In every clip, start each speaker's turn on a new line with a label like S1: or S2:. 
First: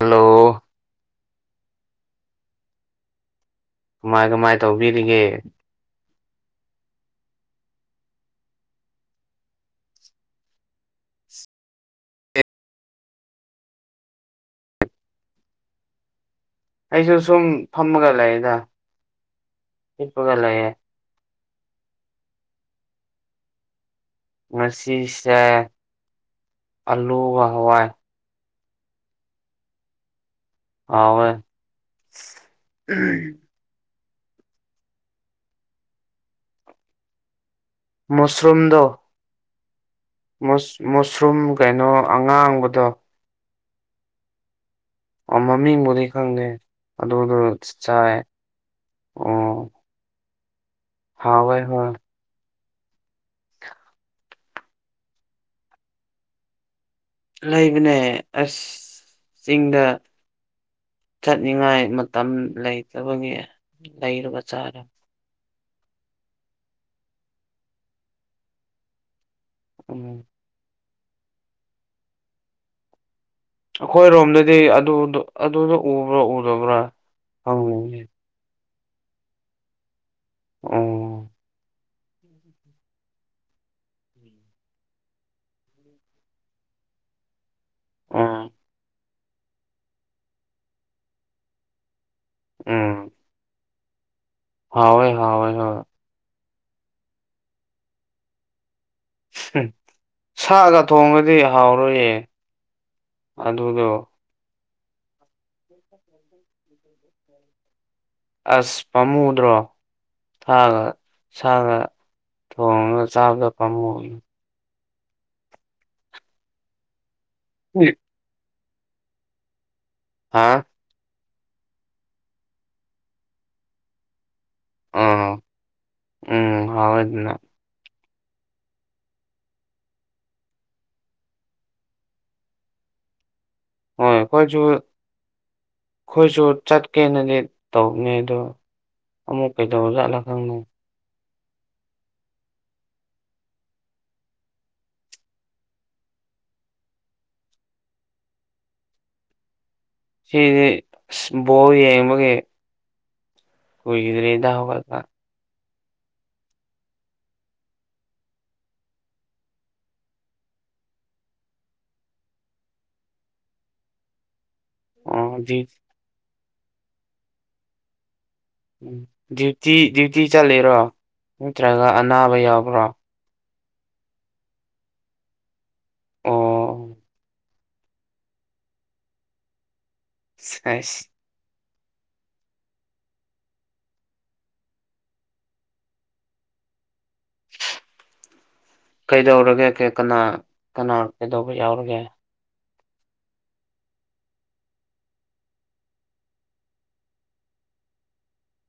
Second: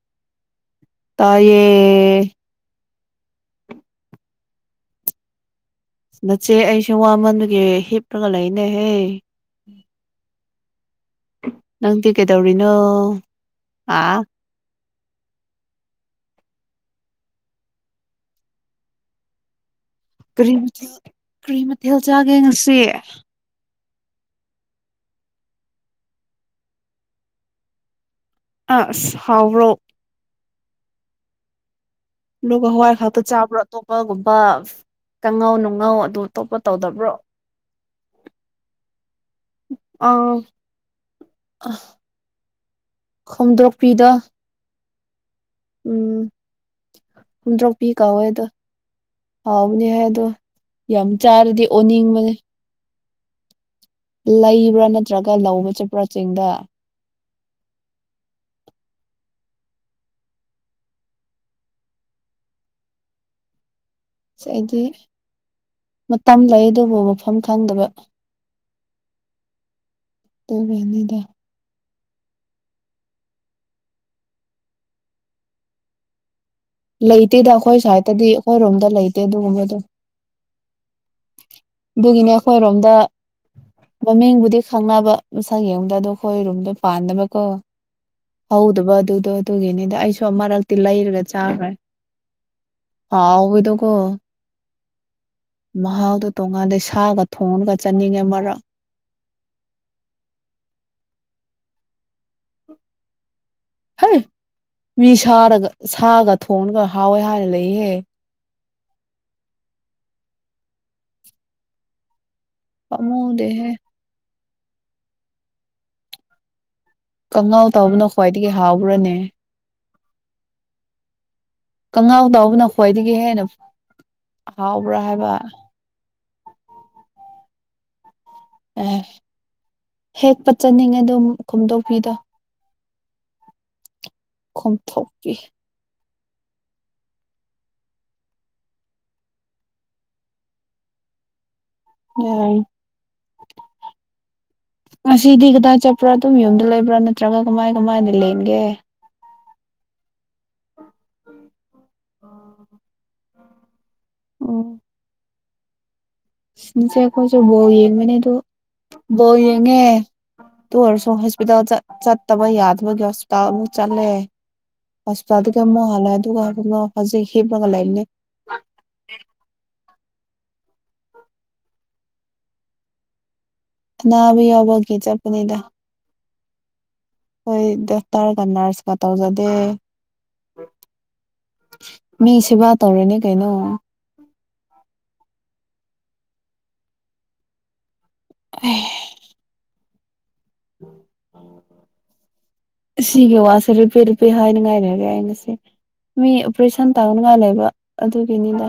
S1: Hello
S2: ꯇꯥꯌꯦ
S1: ꯀꯃꯥꯏ ꯀꯃꯥꯏ ꯇꯧꯕꯤꯔꯤꯒꯦ
S2: ꯅꯆꯦ ꯑꯩꯁꯨ ꯋꯥꯃꯟꯗꯨꯒꯤ ꯍꯤꯞꯄꯒ ꯂꯩꯅꯦꯍꯦ ꯅꯪꯗꯤ ꯀꯩꯗꯧꯔꯤꯅꯣ ꯑ
S1: ꯑꯩꯁꯨ ꯁꯨꯝ ꯐꯝꯃꯒ ꯂꯩꯗ
S2: ꯀꯔꯤ ꯃꯊꯦꯜ ꯀꯔꯤ ꯃꯊꯦꯜ ꯆꯥꯒꯦ ꯉꯁꯤ
S1: ꯉꯁꯤꯁꯦ ꯑꯂꯨꯒ ꯍꯋꯥꯏ
S2: ꯑꯁ ꯍꯥꯎꯕ꯭ꯔꯣ
S1: ꯍꯥꯎꯋꯦ
S2: ꯑꯗꯨꯒ ꯍꯋꯥꯏ ꯈꯥꯛꯇ ꯆꯥꯕ꯭ꯔꯣ ꯑꯇꯣꯞꯄꯒꯨꯝꯕ ꯀꯥꯡꯉꯧ ꯅꯨꯡꯉꯧ ꯑꯗꯨ ꯑꯇꯣꯞꯄ ꯇꯧꯗꯕ꯭ꯔꯣ
S1: ꯃꯁꯔꯨꯝꯗꯣ
S2: [inaudible]
S1: ꯃꯁ ꯃꯁꯔꯨꯝ ꯀꯩꯅꯣ ꯑꯉꯥꯡꯕꯗꯣ
S2: ꯈꯣꯝꯗꯣꯛꯄꯤꯗꯣ
S1: ꯃꯃꯤꯡꯕꯨꯗꯤ
S2: ꯎꯝ
S1: ꯈꯪꯗꯦ ꯑꯗꯨꯗꯣ
S2: ꯍꯨꯝꯗ꯭ꯔꯣꯛꯄꯤ
S1: ꯆꯥꯏ
S2: ꯀꯧꯋꯦ ꯑꯗꯣ
S1: ꯑꯣ
S2: ꯍꯥꯎꯕꯅꯦ ꯍꯦ ꯑꯗꯣ ꯌꯥꯝ
S1: ꯍꯥꯎꯋꯦ
S2: ꯆꯥꯔꯗꯤ
S1: ꯍꯣꯏ
S2: ꯑꯣꯅꯤꯡꯕꯅꯦ ꯂꯩꯕ꯭ꯔꯥ ꯅꯠꯇ꯭ꯔꯒ ꯂꯧꯕ ꯆꯠꯄ꯭ꯔꯥ ꯆꯤꯡꯗ
S1: ꯂꯩꯕꯅꯦ ꯑꯁ ꯆꯤꯡꯗ ꯆꯠꯅꯤꯡꯉꯥꯏ ꯃꯇꯝ ꯂꯩꯇꯕꯒꯤ ꯂꯩꯔꯨꯞ
S2: ꯁꯤ ꯑꯩꯗꯤ ꯃꯇꯝ ꯂꯩ ꯑꯗꯨꯕꯨ ꯃꯐꯝ ꯈꯪꯗꯕ
S1: ꯎꯝ
S2: ꯗꯨꯒꯤꯅꯤꯗ
S1: ꯑꯈꯣꯏꯔꯣꯝꯗꯗꯤ ꯑꯗꯨꯗꯨ ꯑꯗꯨꯗꯣ ꯎꯕ꯭ꯔꯥ ꯎꯗꯕ꯭ꯔꯥ
S2: ꯂꯩꯇꯦꯗ ꯑꯈꯣꯏ
S1: ꯍꯥꯎꯅꯤ
S2: ꯁꯥꯏꯠꯇꯗꯤ ꯑꯈꯣꯏ ꯔꯣꯝꯗ ꯂꯩꯇꯦ ꯑꯗꯨꯒꯨꯝꯕꯗꯣ
S1: ꯑꯣ
S2: ꯗꯨꯒꯤꯅꯦ ꯑꯈꯣꯏꯔꯣꯝꯗ ꯃꯃꯤꯡꯕꯨꯗꯤ ꯈꯪꯑꯕ ꯃꯁꯛ ꯌꯦꯡꯗ ꯑꯗꯣ ꯑꯈꯣꯏ ꯔꯨꯝꯗ ꯄꯥꯟꯗꯕꯀꯣ
S1: ꯎꯝ
S2: ꯍꯧꯗꯕ ꯑꯗꯨꯗꯣ ꯑꯗꯨꯒꯤꯅꯤꯗ ꯑꯩꯁꯨ ꯃꯔꯛꯇꯤ ꯂꯩꯔꯒ ꯆꯥꯈ꯭ꯔꯦ
S1: ꯎꯝ
S2: ꯍꯥꯎꯕꯗ ꯀꯣ
S1: ꯍꯥꯎꯋꯦ ꯍꯥꯎꯋꯦ ꯍꯣꯏ
S2: ꯃꯍꯥꯎꯗꯨ ꯇꯣꯉꯥꯜꯂꯦ ꯁꯥꯒ ꯊꯣꯡꯉꯒ ꯆꯥꯅꯤꯡꯉꯦ ꯃꯔꯛ
S1: ꯍꯨꯝ ꯁꯥꯒ ꯊꯣꯡꯔꯗꯤ ꯍꯥꯎꯔꯣꯏꯌꯦ ꯑꯗꯨꯗꯣ
S2: ꯃꯤ ꯁꯥꯔꯗꯒ ꯁꯥꯒ ꯊꯣꯡꯉꯒ ꯍꯥꯎꯋꯦ ꯍꯥꯏꯅ ꯂꯩꯍꯦ
S1: ꯑꯁ ꯄꯥꯝꯃꯨꯗ꯭ꯔꯣ ꯊꯒ ꯁꯥꯒ ꯊꯣꯡꯉꯒ ꯆꯥꯕꯗꯣ
S2: ꯄꯥꯝꯃꯨꯗꯦꯍꯦ
S1: ꯄꯝꯃꯨꯏ
S2: ꯀꯉꯥꯎ ꯇꯧꯕꯅ ꯈ꯭ꯋꯥꯏꯗꯒꯤ ꯍꯥꯎꯕ꯭ꯔꯅꯦ
S1: ꯍꯥꯥ
S2: ꯀꯉꯥꯎ ꯇꯥꯎꯕꯅ ꯈ꯭ꯋꯥꯏꯗꯒꯤ ꯍꯦꯟꯅ ꯍꯥꯎꯕ꯭ꯔꯥ ꯍꯥꯏꯕ
S1: ꯑꯥ ꯎꯝ ꯍꯥꯎꯋꯦ ꯗꯨꯅ
S2: ꯑꯦ ꯍꯦꯛꯇ ꯆꯠꯅꯤꯡꯉꯦ ꯑꯗꯨꯝ ꯈꯣꯝꯗꯣꯛꯄꯤꯗꯣ
S1: ꯍꯣꯏ ꯑꯈꯣꯏꯁꯨ
S2: ꯈꯣꯝꯊꯣꯛꯄꯤ
S1: ꯑꯩꯈꯣꯏꯁꯨ ꯆꯠꯀꯦꯅꯗꯤ ꯇꯧꯚꯅꯦ ꯑꯗꯣ ꯑꯃꯨꯛ ꯀꯩꯗꯧ ꯖꯠꯂꯥ ꯈꯪꯅꯦ
S2: ꯌꯥꯏ ꯉꯁꯤꯗꯤ ꯀꯗꯥꯏ ꯆꯠꯄ꯭ꯔꯥ ꯑꯗꯨꯝ ꯌꯨꯝꯗ ꯂꯩꯕ꯭ꯔꯥ ꯅꯠꯇ꯭ꯔꯒ ꯀꯃꯥꯏ ꯀꯃꯥꯏꯅ ꯂꯦꯟꯒꯦ
S1: ꯁꯤꯗꯤ ꯏꯁ ꯕꯣꯜ ꯌꯦꯡꯕꯒꯤ ꯀꯨꯏꯒꯤꯗ꯭ꯔꯤꯗ
S2: ꯑꯣ
S1: ꯍꯧꯒꯠꯄ
S2: ꯎꯝ ꯆꯦ ꯑꯈꯣꯏꯁꯨ ꯕꯣꯜ ꯌꯦꯡꯕꯅꯦꯗꯣ ꯕꯣꯜ ꯌꯦꯡꯉꯦ ꯑꯗꯨ ꯑꯣꯏꯔꯁꯨ ꯍꯣꯁꯄꯤꯇꯥꯜ ꯆꯠ ꯆꯠꯇꯕ ꯌꯥꯗꯕꯒꯤ ꯍꯣꯁꯄꯤꯇꯥꯜ ꯑꯃꯨꯛ ꯆꯠꯂꯦ
S1: ꯑꯣ ꯗ꯭ꯌꯨ
S2: ꯍꯁꯄꯤꯇꯥꯜꯗꯒꯤ ꯑꯃꯨꯛ ꯍꯜꯂꯛꯑꯦ ꯑꯗꯨꯒ [unintelligible] ꯍꯧꯖꯤꯛ ꯍꯤꯞꯄꯒ ꯂꯩꯝꯅꯦ
S1: ꯎꯝ ꯗ꯭ꯌꯨꯇꯤ ꯗ꯭ꯌꯨꯇꯤ ꯆꯠꯂꯤꯔꯣ ꯅꯠꯇ꯭ꯔꯒ ꯑꯅꯥꯕ ꯌꯥꯎꯕ꯭ꯔꯣ
S2: ꯑꯅꯥꯕ ꯌꯥꯎꯕꯒꯤ ꯆꯠꯄꯅꯤꯗ
S1: ꯑꯣ
S2: ꯍꯣꯏ ꯗꯥꯛꯇꯔꯒ ꯅꯔꯁꯀ ꯇꯧꯖꯗꯦ
S1: [unintelligible]
S2: ꯃꯤ ꯁꯦꯕꯥ ꯇꯧꯔꯤꯅꯤ ꯀꯩꯅꯣ [unintelligible]
S1: ꯀꯩꯗꯧꯔꯒꯦ ꯀꯦ ꯀꯅꯥ ꯀꯅꯥ ꯀꯩꯗꯧꯕ ꯌꯥꯎꯔꯒꯦ
S2: ꯑꯁꯤꯒꯤ ꯋꯥꯁꯦ [unintelligible] ꯍꯥꯏꯅꯤꯉꯥꯏ ꯂꯩꯔꯦ ꯑꯩꯅ ꯁꯤ ꯃꯤ ꯑꯣꯄ꯭ꯔꯦꯁꯟ ꯇꯧꯅꯉꯥꯏ ꯂꯩꯕ ꯑꯗꯨꯒꯤꯅꯤꯗ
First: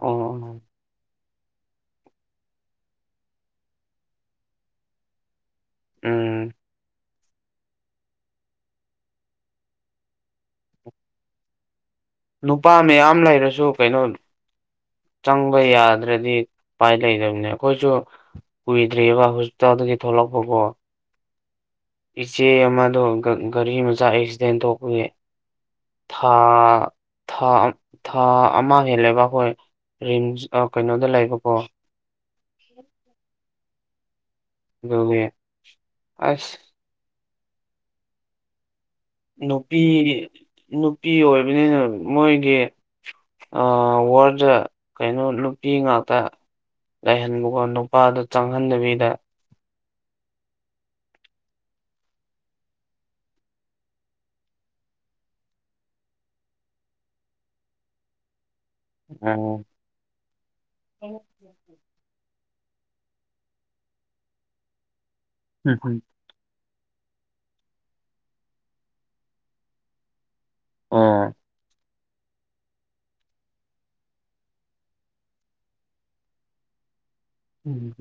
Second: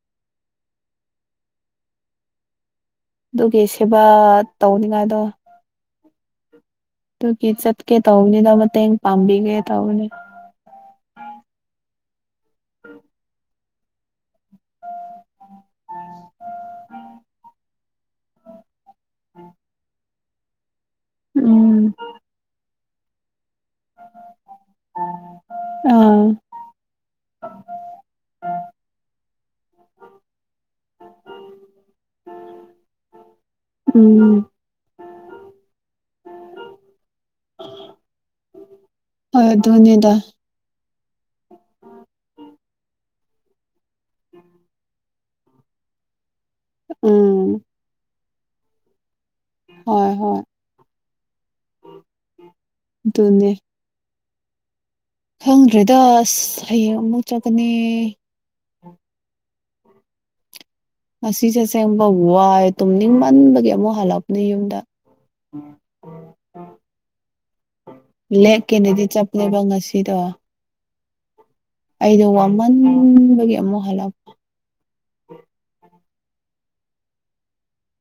S1: ꯑꯣ
S2: ꯑꯗꯨꯒꯤ ꯁꯦꯕꯥ ꯇꯧꯅꯤꯉꯥꯏꯗꯣ
S1: ꯎꯝ
S2: ꯑꯗꯨꯒꯤ ꯆꯠꯀꯦ ꯇꯧꯕꯅꯤꯗ ꯃꯇꯦꯡ ꯄꯥꯡꯕꯤꯒꯦ ꯇꯧꯕꯅꯤ
S1: ꯅꯨꯄꯥ ꯃꯌꯥꯝ ꯂꯩꯔꯁꯨ ꯀꯩꯅꯣ ꯆꯪꯕ ꯌꯥꯗ꯭ꯔꯗꯤ ꯎꯄꯥꯏ ꯂꯩꯗꯕꯅꯦ ꯑꯩꯈꯣꯏꯁꯨ ꯀꯨꯏꯗ꯭ꯔꯤꯌꯦꯕ ꯍꯣꯁꯄꯤꯇꯥꯜꯗꯒꯤ ꯊꯣꯛꯂꯛꯄꯀꯣ
S2: ꯎꯝ
S1: ꯏꯆꯦ ꯑꯃꯗꯣ ꯒ ꯒꯔꯤ ꯃꯆꯥ ꯑꯦꯛꯁꯤꯗꯦꯟ ꯊꯣꯛꯄꯒꯤ ꯊꯥ
S2: ꯑꯥ
S1: ꯊꯥ ꯑꯝ ꯊꯥ ꯑꯃ ꯍꯦꯜꯂꯦꯕ ꯑꯩꯈꯣꯏ ꯔꯤꯝꯁ ꯑ ꯀꯩꯅꯣꯗ ꯂꯩꯕꯀꯣ
S2: ꯎꯝ
S1: ꯑꯗꯨꯒꯤ ꯑꯁ
S2: ꯍꯣꯏ
S1: ꯅꯨꯄꯤ
S2: ꯑꯗꯨꯅꯤꯗ
S1: ꯅꯨꯄꯤ ꯑꯣꯏꯕꯅꯤꯅ ꯃꯣꯏꯒꯤ ꯑꯥ ꯋꯥꯔꯠꯗ ꯀꯩꯅꯣ ꯅꯨꯄꯤ ꯉꯥꯛꯇ
S2: ꯎꯝ
S1: ꯂꯩꯍꯟꯕꯀꯣ ꯅꯨ ꯄꯥꯗꯨ ꯆꯪꯍꯟꯗꯕꯤꯗ
S2: ꯍꯣꯏ ꯍꯣꯏ ꯑꯗꯨꯅꯦ ꯈꯪꯗ꯭ꯔꯦꯗ ꯑꯁ ꯍꯌꯦꯡ ꯑꯃꯨꯛ ꯆꯠꯀꯅꯤ
S1: [unintelligible]
S2: ꯁꯤꯁꯦ ꯑꯁꯦꯡꯕ ꯋꯥꯏ ꯇꯨꯝꯅꯤꯡꯃꯟꯕꯒꯤ ꯑꯃꯨꯛ ꯍꯜꯂꯛꯄꯅꯤ ꯌꯨꯝꯗ
S1: ꯎꯝ ꯎꯝ
S2: [unintelligible] ꯂꯦꯛꯀꯦꯅꯗꯤ ꯆꯠꯄꯅꯦꯕ ꯉꯁꯤꯗꯣ
S1: ꯎꯝ
S2: ꯑꯩꯗꯣ ꯋꯥꯃꯟꯕꯒꯤ ꯑꯃꯨꯛ ꯍꯜꯂꯛ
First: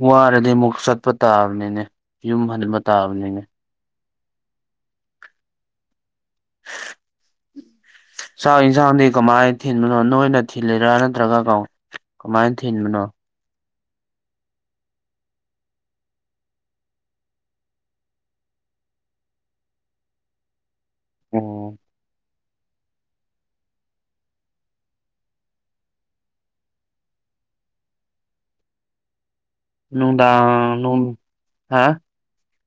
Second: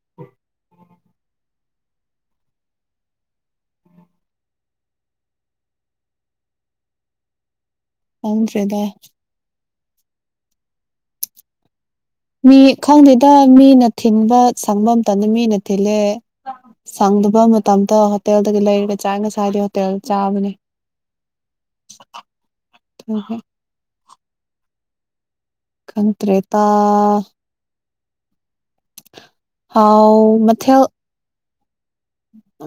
S1: ꯋꯥꯔꯗꯤ ꯑꯃꯨꯛ ꯆꯠꯄ ꯇꯥꯕꯅꯤꯅꯦ ꯌꯨꯝ ꯍꯟꯕ ꯇꯥꯕꯅꯤꯅꯦ ꯆꯥꯛ
S2: ꯈꯪꯗ꯭ꯔꯦꯗ
S1: ꯏꯟꯁꯥꯡꯗꯤ ꯀꯃꯥꯏ ꯊꯤꯟꯕꯅꯣ ꯅꯣꯏꯅ ꯊꯤꯜꯂꯤꯔꯥ ꯅꯠꯇ꯭ꯔꯒ ꯀꯥꯎ
S2: ꯃꯤ ꯈꯪꯗꯦꯗ ꯃꯤꯅ ꯊꯤꯟꯕ ꯁꯪꯕ ꯃꯇꯝꯗ ꯃꯤꯅ ꯊꯤꯜꯂꯦ ꯁꯪꯗꯕ ꯃꯇꯝꯗ ꯍꯣꯇꯦꯜꯗꯒꯤ ꯂꯩꯔꯒ ꯆꯥꯏ ꯉꯁꯥꯏꯗꯤ ꯍꯣꯇꯦꯜ ꯆꯥꯕꯅꯤ
S1: ꯑꯣ
S2: [unintelligible] ꯈꯪꯇ꯭ꯔꯦꯇꯥ ꯍꯥꯎ
S1: ꯅꯨꯡꯗꯥꯡ
S2: ꯃꯊꯦꯜ
S1: ꯅꯨꯡ ꯍꯥ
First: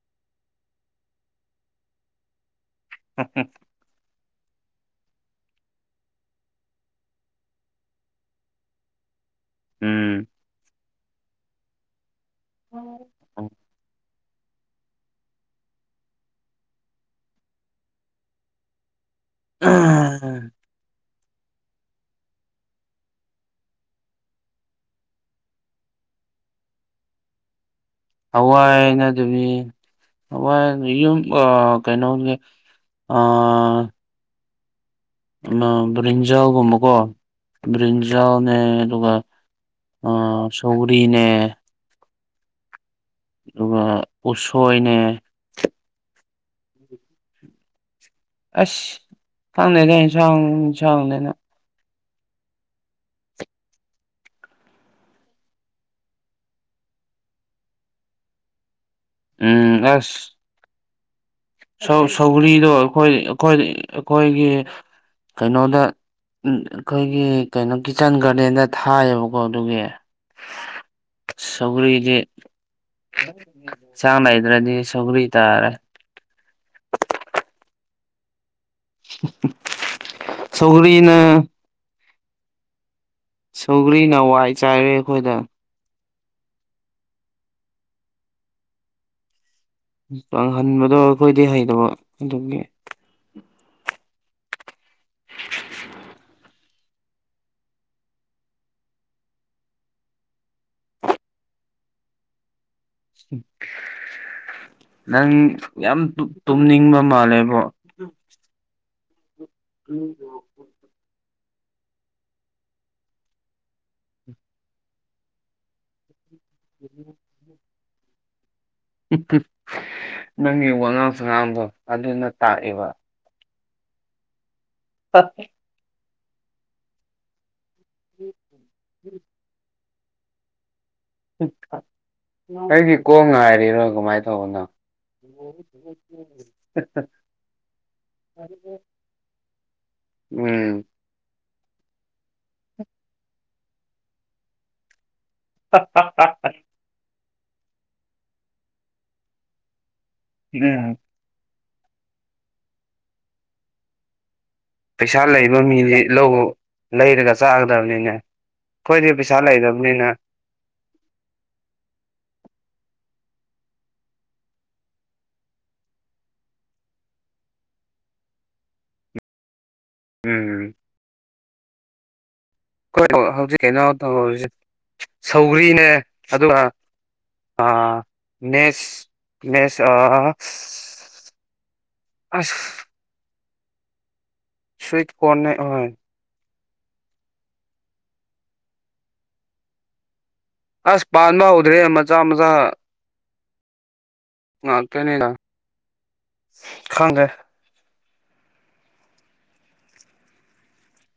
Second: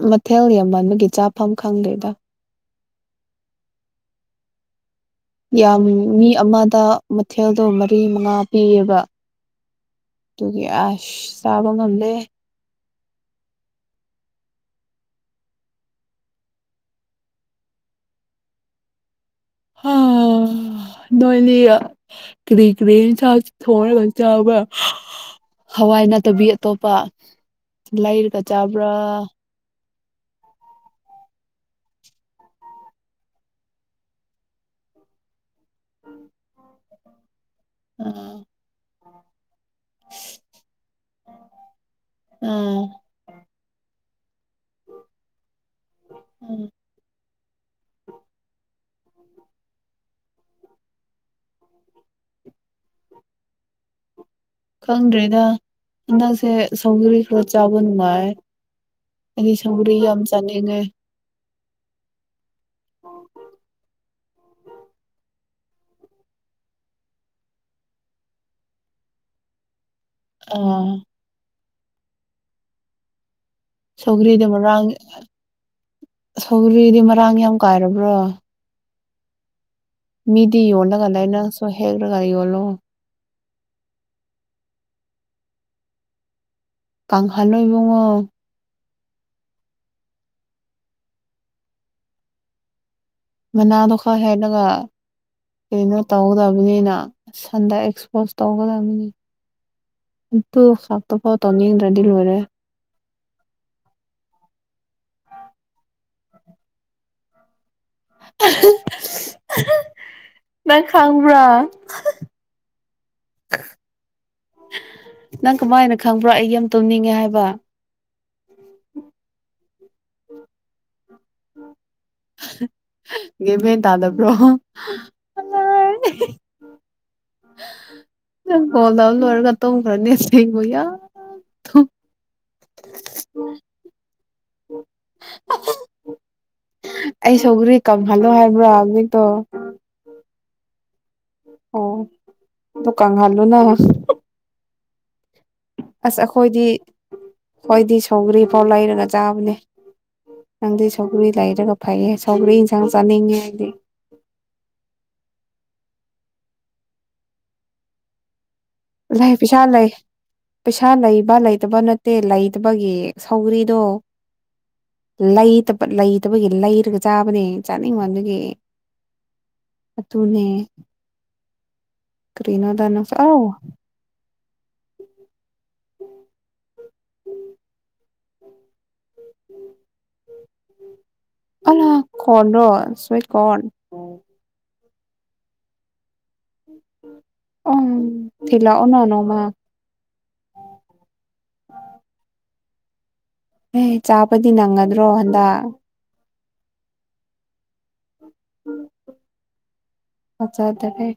S2: ꯃꯊꯦꯜ ꯌꯥꯝꯃꯟꯕꯒꯤ ꯆꯥꯐꯝ ꯈꯪꯗꯦꯗ꯫
S1: [unintelligible]
S2: ꯌꯥꯝ ꯃꯤ ꯑꯃꯗ ꯃꯊꯦꯜꯗꯣ ꯃꯔꯤ ꯃꯉꯥ ꯄꯤꯌꯦꯕ꯫
S1: ꯎꯝ
S2: ꯑꯗꯨꯒꯤ ꯑꯁ ꯆꯥꯕ ꯉꯝꯗꯦ꯫
S1: [unintelligible]
S2: [unintelligible] ꯅꯣꯏꯅꯤ ꯀꯔꯤ ꯀꯔꯤ ꯌꯦꯟꯁꯥꯡ ꯊꯣꯡꯔꯒ ꯆꯥꯕ꯭ꯔ꯫ ꯍꯋꯥꯏ ꯅꯠꯇꯕꯤ ꯑꯇꯣꯞꯄ꯫ ꯂꯩꯔꯒ
S1: ꯍꯋꯥꯏ
S2: ꯆꯥꯕ꯭ꯔꯥ
S1: ꯅꯗꯕꯤ ꯍꯋꯥꯏ ꯌꯨꯝ ꯑ ꯀꯩꯅꯣꯒꯤ ꯑ ꯑꯃ ꯕ꯭ꯔꯤꯟꯖꯥꯥꯜꯒꯨꯝꯕꯀꯣ
S2: ꯑꯥ
S1: ꯕ꯭ꯔꯤꯟꯖꯥꯜꯅꯦ ꯑꯗꯨꯒ ꯑꯥ ꯁꯧꯒꯔꯤꯅꯦ
S2: ꯎꯝ
S1: ꯑꯗꯨꯒ ꯎꯁꯣꯏꯅꯦ
S2: ꯎꯝ
S1: ꯑꯁ ꯈꯡꯗꯦꯅꯦ ꯏꯟꯁꯥꯡ ꯏꯟꯁꯥꯡꯅꯤꯅ
S2: ꯈꯪꯗ꯭ꯔꯦꯗ ꯍꯟꯗꯛꯁꯦ ꯁꯧꯒꯔꯤ ꯈꯔ ꯆꯥꯕ ꯅꯨꯡꯉꯥꯏ ꯑꯩꯗꯤ
S1: ꯎꯝ
S2: ꯁꯪꯒꯔꯤ
S1: ꯑꯁ
S2: ꯌꯥꯝ ꯆꯥꯅꯤꯡꯉꯦ
S1: ꯁꯧ ꯁꯧꯒ꯭ꯔꯤꯗꯣ ꯑꯩꯈꯣꯏ ꯑꯩꯈꯣꯏ ꯑꯩꯈꯣꯏꯒꯤ ꯀꯩꯅꯣꯗ ꯎꯝ ꯑꯩꯈꯣꯏꯒꯤ ꯀꯩꯅꯣ ꯀꯤꯠꯆꯟ ꯒꯥꯔꯗꯦꯟꯗ ꯊꯥꯏꯌꯦꯕꯀꯣ ꯑꯗꯨꯒꯤ
S2: ꯑꯣ
S1: ꯁꯧꯒ꯭ꯔꯤꯗꯤ ꯆꯥ
S2: ꯁꯧꯒ꯭ꯔꯤꯗꯤ
S1: ꯂꯩꯗ꯭ꯔꯗꯤ
S2: ꯃꯔꯥꯡ
S1: ꯁꯧꯒ꯭ꯔꯤ ꯇꯥꯔꯦ
S2: ꯁꯧꯒ꯭ꯔꯤꯗꯤ ꯃꯔꯥꯡ ꯌꯥꯝ ꯀꯥꯏꯔꯕ꯭ꯔꯣ
S1: [inaudible]
S2: ꯃꯤꯗꯤ ꯌꯣꯜꯂꯒꯥ
S1: ꯁꯧꯒ꯭ꯔꯤꯅ
S2: ꯂꯩ ꯅꯪꯁꯨ ꯍꯦꯛꯔꯒ ꯌꯣꯜꯂꯣ
S1: ꯁꯧꯒ꯭ꯔꯤꯅꯋꯥꯏ ꯆꯥꯏꯔꯦ ꯑꯩꯈꯣꯏꯗ
S2: ꯀꯥꯡꯍꯜꯂꯣ ꯏꯕꯨꯡꯉꯣ
S1: ꯄꯪꯍꯟꯕꯗꯣ ꯑꯩꯈꯣꯏꯗꯤ ꯍꯩꯇꯕ ꯑꯗꯨꯒꯤ
S2: ꯃꯅꯥꯗꯣ ꯈꯔ ꯍꯦꯠꯂꯒ ꯀꯩꯅꯣ ꯇꯧꯗꯕꯅꯤꯅ ꯁꯟꯗ ꯑꯦꯛꯁꯄꯣꯖ ꯇꯧꯒꯗꯕꯅꯤ ꯑꯗꯨ ꯈꯥꯛꯇ ꯐꯥꯎ ꯇꯧꯅꯤꯡꯗ꯭ꯔꯗꯤ ꯂꯣꯏꯔꯦ
S1: ꯅꯪ ꯌꯥꯝ ꯇꯨꯝꯅꯤꯡꯕ ꯃꯥꯜꯂꯦꯕꯣ
S2: ꯑ [unintelligible]
S1: ꯇꯨꯝꯅꯤꯡꯕꯔꯣ
S2: ꯅꯪ ꯈꯪꯕ꯭ꯔꯥ ꯍ [inaudible] ꯅꯪ ꯀꯃꯥꯏꯅ ꯈꯪꯕ꯭ꯔꯣ ꯑꯩ ꯌꯥꯝ ꯇꯨꯝꯅꯤꯡꯉꯦ ꯍꯥꯏꯕ
S1: ꯅꯪꯒꯤ ꯋꯥꯉꯥꯡ ꯁꯉꯡꯗꯣ ꯑꯗꯨꯅ ꯇꯥꯛꯑꯦꯕ
S2: ꯒꯌꯟ ꯃꯦ ꯇꯥꯗꯕ꯭ꯔꯣ
S1: [inaudible]
S2: ꯍꯥꯏ ꯅꯪ ꯀꯣꯜ ꯇꯧ ꯂꯣꯏꯔꯒꯥ ꯇꯨꯝ ꯔꯅꯦ ꯁꯦꯡꯕ ꯌꯥ
S1: ꯑꯩꯗꯤ ꯀꯣꯝꯉꯥꯏꯔꯤꯔꯣ ꯀꯃꯥꯏ ꯇꯧꯕꯅꯣ
S2: ꯑꯩ ꯁꯧꯒ꯭ꯔꯤ ꯀꯝꯍꯜꯂꯣ ꯍꯥꯏꯕ꯭ꯔꯥ ꯍꯧꯖꯤꯛꯇꯣ
S1: ꯎꯝ
S2: ꯑꯣ [unintelligible] ꯑꯁ ꯑꯩꯈꯣꯏꯗꯤ ꯈꯣꯢꯗꯤ ꯁꯧꯒ꯭ꯔꯤ ꯐꯥꯎ ꯂꯩꯔꯒ ꯆꯥꯕꯅꯦ
S1: ꯎꯝ
S2: ꯅꯪꯗꯤ ꯁꯧꯒ꯭ꯔꯤ ꯂꯩꯔꯒ ꯐꯩꯌꯦ ꯁꯧꯒ꯭ꯔꯤ ꯏꯟꯁꯥꯡ ꯆꯥꯅꯤꯡꯉꯦ ꯑꯩꯗꯤ
S1: ꯄꯩꯁꯥ ꯂꯩꯕ ꯃꯤꯗꯤ ꯂꯧ ꯂꯩꯔꯒ ꯆꯥꯒꯗꯥꯕꯅꯤꯅꯦ
S2: ꯂꯩ ꯄꯩꯁꯥ ꯂꯩ ꯄꯩꯁꯥ ꯂꯩꯕ ꯂꯩꯇꯕ ꯅꯠꯇꯦ ꯂꯩꯇꯥꯕꯒꯤ ꯁꯧꯒ꯭ꯔꯤꯗꯣ ꯂꯩꯇꯕ ꯂꯩꯇꯕꯒꯤ ꯂꯩꯔꯒ ꯆꯥꯕꯅꯦ ꯆꯥꯅꯤꯡꯃꯟꯕꯒꯤ ꯑꯗꯨꯅꯦ
S1: ꯎꯝ
S2: ꯀꯔꯤꯅꯣꯗ
S1: ꯈꯣꯢ
S2: ꯅꯪꯁꯨ
S1: [unintelligible]
S2: ꯑꯧ
S1: ꯍꯧꯖꯤꯛ ꯀꯩꯅꯣ ꯇꯧꯔꯤꯖꯦ ꯁꯧꯒ꯭ꯔꯤꯅꯦ ꯑꯗꯨꯒ ꯑ ꯅꯦꯁ ꯅꯦꯁ ꯑꯥ
S2: ꯑꯜꯂ ꯀꯣꯟ ꯔꯣ ꯁꯨꯏꯠ ꯀꯣꯟ
S1: ꯁꯨꯏꯠ ꯀꯣꯟꯅꯦ ꯑꯍꯣꯢ
S2: ꯎꯝ ꯊꯤꯜꯂꯥꯛꯑꯣꯅꯦ ꯅꯣꯡꯃꯥ
S1: ꯑꯁ ꯄꯥꯟꯕ ꯍꯧꯗ꯭ꯔꯤ ꯃꯆꯥ ꯃꯆꯥ
S2: ꯑꯦ ꯆꯥꯎꯕꯗꯤ ꯅꯪꯒꯗ꯭ꯔꯣ
S1: ꯉꯥꯛꯇꯅꯤꯅ
S2: ꯍꯟꯗꯥꯛ
S1: ꯈꯪꯗꯦ
S2: ꯐꯖꯥꯗꯔꯦ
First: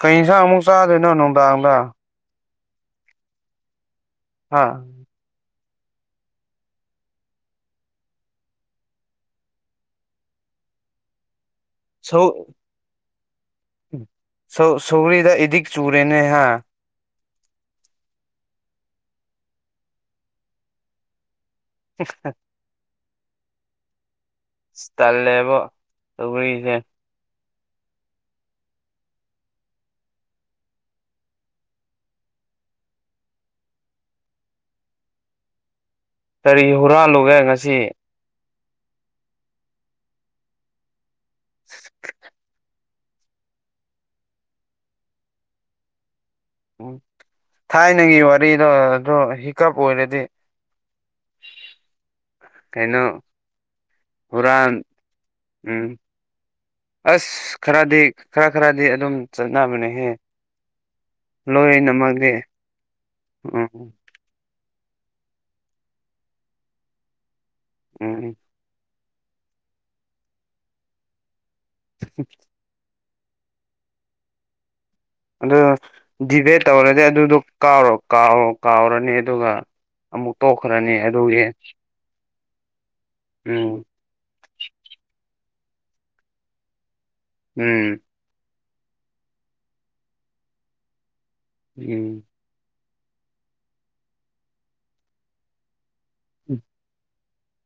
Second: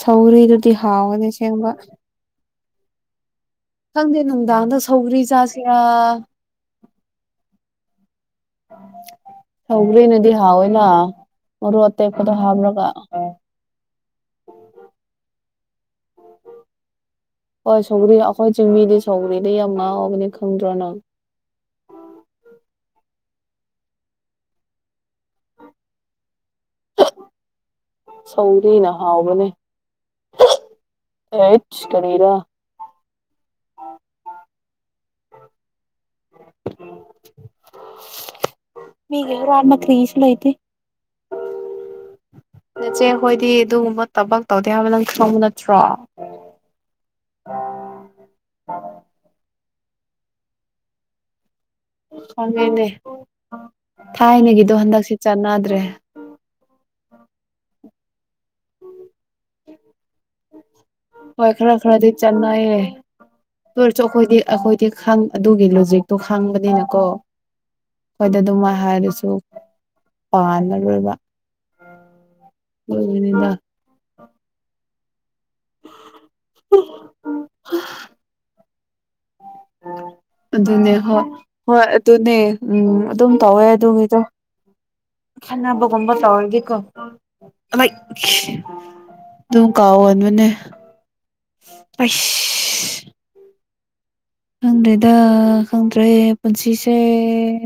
S1: ꯀꯩ ꯌꯦꯟꯁꯥꯡ ꯑꯃꯨꯛ
S2: ꯁꯧꯒ꯭ꯔꯤꯗꯨꯗꯤ
S1: ꯆꯥꯗꯣꯏꯅꯣ
S2: ꯍꯥꯎꯕꯅꯦ ꯑꯁꯦꯡꯕ
S1: ꯅꯨꯡꯗꯥꯡꯗ
S2: ꯈꯪꯗꯦ
S1: ꯍꯥ
S2: ꯅꯨꯡꯗꯥꯡꯗꯥ ꯁꯧꯒ꯭ꯔꯤ ꯆꯥꯁꯤꯔꯥ ꯁꯧꯒ꯭ꯔꯤꯅꯗꯤ ꯍꯥꯎꯋꯦꯅ ꯃꯣꯔꯣꯛ
S1: ꯁꯧ
S2: ꯑꯇꯦꯛꯄꯗꯣ ꯍꯥꯞꯔꯥꯒꯥ
S1: ꯁꯧ ꯁꯧꯔꯤꯗ ꯏꯗꯤꯛ ꯆꯨꯔꯦꯅꯦ ꯍꯥ
S2: ꯍꯣꯏ ꯁꯧꯒ꯭ꯔꯤ ꯑꯩꯈꯣꯏ ꯆꯤꯡ ꯃꯤꯗꯤ ꯁꯧꯒ꯭ꯔꯤꯗꯥ ꯌꯥꯝ ꯉꯥꯎꯕꯅꯦ ꯈꯪꯗ꯭ꯔꯣ ꯅꯪ
S1: ꯁꯤꯁꯇ ꯢꯁ ꯇꯜꯂꯦꯕꯣ ꯇꯧꯔꯤꯖꯦ
S2: ꯁꯧꯒ꯭ꯔꯤꯅ ꯍꯥꯎꯕꯅꯦ [unintelligible] ꯑꯦꯆ ꯀꯅꯤꯔꯥ
S1: ꯀꯔꯤ ꯍꯨꯔꯥꯜꯂꯨꯒꯦ ꯉꯥꯁꯤ
S2: ꯃꯤꯒꯤ ꯍꯨꯔꯥꯟꯕ [unintelligible] ꯂꯩꯇꯦ
S1: [unintelligible]
S2: ꯅꯆꯦ ꯍꯣꯏꯗꯤ ꯑꯗꯨꯒꯨꯝꯕ ꯊꯕꯛ ꯇꯧꯗꯦ ꯍꯥꯏꯕ ꯅꯪ ꯈꯪꯕ ꯅꯠꯇ꯭ꯔꯣ
S1: ꯎꯝ ꯊꯥꯏꯅꯒꯤ ꯋꯥꯔꯤꯔꯣ ꯑꯗꯨ ꯍꯤꯀꯞ ꯑꯣꯏꯔꯗꯤ ꯍꯥꯏ
S2: ꯈꯪꯉꯦꯅꯦ
S1: ꯍꯨꯔꯥꯟ
S2: ꯊꯥꯏꯅꯒꯤꯗꯣ ꯍꯟꯗꯛꯁꯤ ꯆꯠꯅꯗ꯭ꯔꯦ
S1: ꯎꯝ ꯑꯁ ꯈꯥꯔꯥꯗꯤ ꯈꯔ ꯈꯥꯔꯥꯗꯤ ꯑꯗꯨꯝ ꯆꯠꯅꯕꯅꯦꯍꯦ
S2: ꯍꯣꯏ ꯈꯔ ꯈꯥꯔꯗꯤ
S1: ꯂꯣꯏꯅꯃꯛꯗꯤ
S2: ꯆꯥꯟꯅꯩꯔꯦ
S1: ꯎꯝ
S2: ꯑꯗꯨ ꯑꯣꯢꯔꯁꯨ ꯑꯩꯈꯣꯏꯗꯤ ꯑꯩꯈꯣꯏꯗꯤ ꯈꯪ ꯑꯗꯨꯒꯤ ꯂꯣꯖꯤꯛꯇꯣ ꯈꯥꯡꯕꯅꯤꯅꯥꯀꯣ
S1: ꯎꯝ
S2: ꯑꯩꯈꯣꯏꯗ ꯑꯗꯨꯝꯃꯥꯢ ꯍꯥꯏꯔꯁꯨ ꯄꯥꯟꯅꯔꯣꯏꯕꯥ
S1: [unintelligible]
S2: [unintelligible]
S1: ꯑꯗꯨ ꯗꯤꯕꯦꯠ ꯇꯧꯔꯗꯤ ꯑꯗꯨꯗꯣ ꯀꯥꯎꯔꯣ ꯀꯥꯎꯔꯣ ꯀꯥꯎꯔꯅꯤ ꯑꯗꯨꯒꯥ
S2: ꯑꯗꯨꯅꯦ ꯍꯣꯏ ꯍꯣꯏ ꯑꯗꯨꯅꯦ ꯎꯝ ꯑꯗꯨꯝ ꯇꯧꯋꯦ
S1: ꯎꯝ
S2: ꯑꯗꯨꯒꯤꯗꯣ ꯈꯠꯅꯥꯕꯒꯨꯝꯕ ꯇꯧꯔꯗꯤꯀꯣ
S1: ꯎꯝ
S2: [unintelligible] ꯑꯗꯨꯝ ꯀꯥꯎꯒꯅꯨꯅꯦ
S1: ꯎꯝ
S2: ꯑꯩꯁ ꯈꯪꯗ꯭ꯔꯦꯗꯥ ꯈꯪꯗ꯭ꯔꯦ ꯄꯨꯟꯁꯤꯁꯦ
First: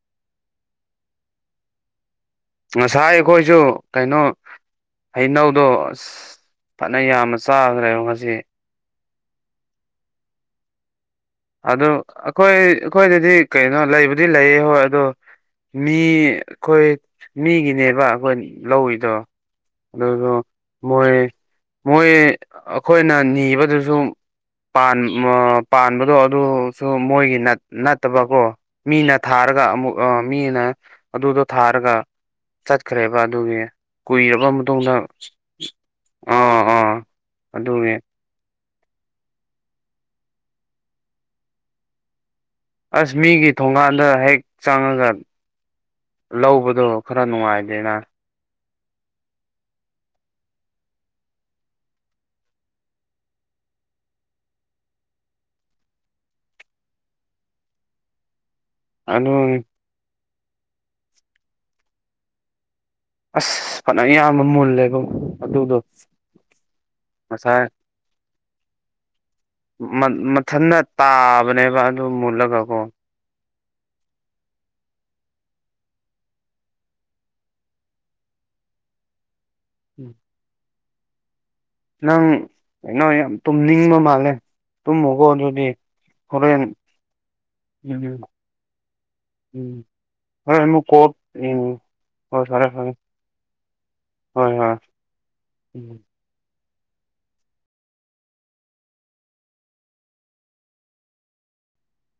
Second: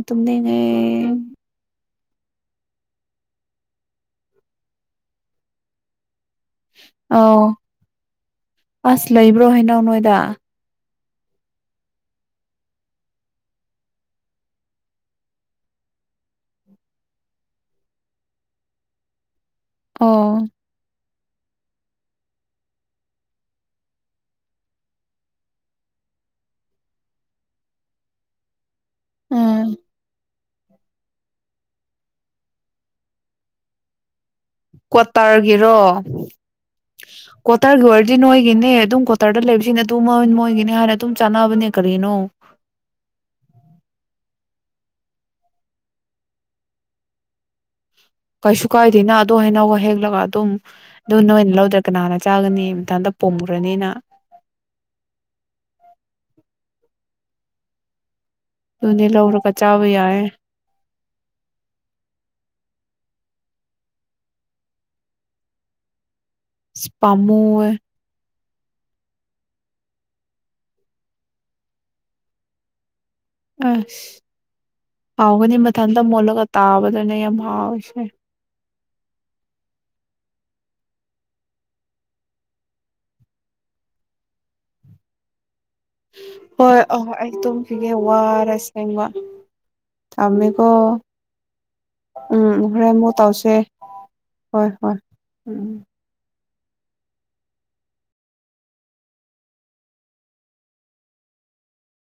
S2: ꯇꯨꯝꯅꯤꯡꯉꯦ
S1: ꯉꯥꯁꯥꯏ ꯑꯩꯈꯣꯏꯁꯨ ꯀꯩꯅꯣ ꯍꯩꯅꯧꯗꯣ ꯑꯁ ꯐꯥꯅ ꯌꯥꯝꯅ
S2: ꯑꯧ
S1: ꯆꯥꯕꯅꯦꯕ ꯉꯥꯁꯤ
S2: ꯑꯁ ꯂꯩꯕ꯭ꯔꯣ ꯍꯩꯅꯧ ꯅꯣꯏꯗ
S1: ꯑꯗꯨ ꯑꯩꯈꯣꯏ ꯑꯩꯈꯣꯏꯗꯗꯤ ꯀꯩꯅꯣ ꯂꯩꯕꯨꯗꯤ ꯂꯩꯌꯦ ꯍꯣꯏ ꯑꯗꯣ ꯃꯤ ꯑꯩꯈꯣꯏ ꯃꯤꯒꯤꯅꯦꯕ ꯑꯩꯈꯣꯏ ꯂꯧꯏꯗꯣ ꯑꯗꯨꯒ
S2: ꯑꯣ
S1: ꯃꯣꯏ ꯃꯣꯏ ꯑꯩꯈꯣꯏꯅ ꯅꯤꯕꯗꯨꯁꯨꯝ ꯄꯥꯟ ꯃ ꯄꯥꯟꯕꯗꯣ ꯑꯗꯨꯁꯨ ꯃꯣꯏꯒꯤ ꯅꯠ ꯅꯠꯇꯕꯀꯣ ꯃꯤꯅ ꯊꯥꯔꯒ
S2: ꯎꯝ
S1: ꯑꯃꯨꯛ ꯑ ꯃꯤꯅ ꯑꯗꯨꯗꯣ ꯊꯥꯔꯒ ꯆꯠꯈ꯭ꯔꯦꯕ ꯑꯗꯨꯒꯤ ꯀꯨꯏꯔꯕ ꯃꯇꯨꯡꯗ ꯑꯥ ꯑꯥ
S2: ꯀꯣꯠꯇꯔꯒꯤ
S1: ꯑꯗꯨꯒꯤ
S2: ꯑꯣꯏꯔꯗꯤ ꯅꯣꯏꯒꯤꯅꯦ ꯑꯗꯨꯝ ꯀꯣꯠ ꯇꯔꯗ ꯂꯩꯕꯁꯤꯡꯅ ꯑꯗꯨꯝ ꯃꯣꯏ ꯃꯣꯏꯒꯤꯅꯤ ꯍꯥꯏꯅ ꯑꯗꯨꯝ ꯆꯥꯟꯅꯕꯅꯦ ꯀꯔꯤꯅꯣ
S1: ꯑꯁ ꯃꯤꯒꯤ ꯊꯣꯡꯒꯥꯟꯗ ꯍꯦꯛ ꯆꯪꯉꯥꯒ ꯂꯧꯕꯗꯣ ꯈꯔ ꯅꯨꯡꯉꯥꯏꯗꯦꯅ
S2: ꯀꯩꯁꯨ ꯀꯥꯏꯗꯦꯅ ꯑꯗꯨ ꯍꯥꯏꯅꯧ ꯍꯦꯛꯂꯒ ꯑꯗꯨꯝ ꯑꯗꯨ ꯅꯣꯏꯅ ꯂꯧꯗ꯭ꯔꯥ ꯀꯅꯥꯅ ꯆꯥꯒꯅꯤ ꯃꯊꯟꯇ ꯄꯨꯝꯈꯔꯅꯤꯅ ꯑꯗꯨꯅꯦ
S1: ꯑꯗꯨ
S2: ꯂꯧꯔꯒ ꯆꯥꯕ ꯌꯥꯏꯌꯦ꯫
S1: ꯑꯁ ꯐꯅ ꯌꯥꯝꯕ ꯃꯨꯜꯂꯦꯕ ꯑꯗꯨꯗꯣ
S2: ꯑꯁ ꯄꯥꯝꯃꯨꯋꯦ
S1: ꯉꯁꯥꯏ ꯃꯟ ꯃꯊꯟꯅ ꯇꯥꯕꯅꯦꯕ ꯑꯗꯨ ꯃꯨꯜꯂꯒ ꯀꯣ
S2: ꯑꯁ ꯍꯥꯎꯒꯅꯤ ꯃꯊꯟꯇ ꯃꯣꯠꯂꯒ ꯇꯥꯕꯗꯨꯅ ꯌꯥꯝ ꯍꯥꯎꯔꯤꯁꯦ꯫
S1: ꯎꯝ ꯅꯪ ꯀꯩꯅꯣ ꯌꯥꯝ ꯇꯨꯝꯅꯤꯡꯕ ꯃꯥꯜꯂꯦ ꯇꯨꯝꯃꯣꯀꯣ ꯑꯗꯨꯗꯤ ꯍꯣꯔꯦꯟ
S2: ꯍꯣꯏ ꯑꯍꯥ ꯑꯩ ꯇꯨꯝꯈꯤꯒꯦ
S1: ꯎꯝ
S2: ꯋꯥꯔꯦ ꯑꯁꯦꯡꯕ
S1: ꯎꯝ ꯑꯩ
S2: ꯊꯝꯃꯦꯀꯣ
S1: ꯑꯃꯨꯛ ꯀꯣꯜ ꯎꯝ ꯍꯣꯏ
S2: ꯎꯝ
S1: ꯐꯔꯦ
S2: ꯍꯣꯔꯦꯟ
S1: ꯐꯔꯦ
S2: ꯑꯃꯨꯛ ꯇꯧꯁꯦ ꯍꯣꯏ ꯍꯣꯏ ꯎꯝ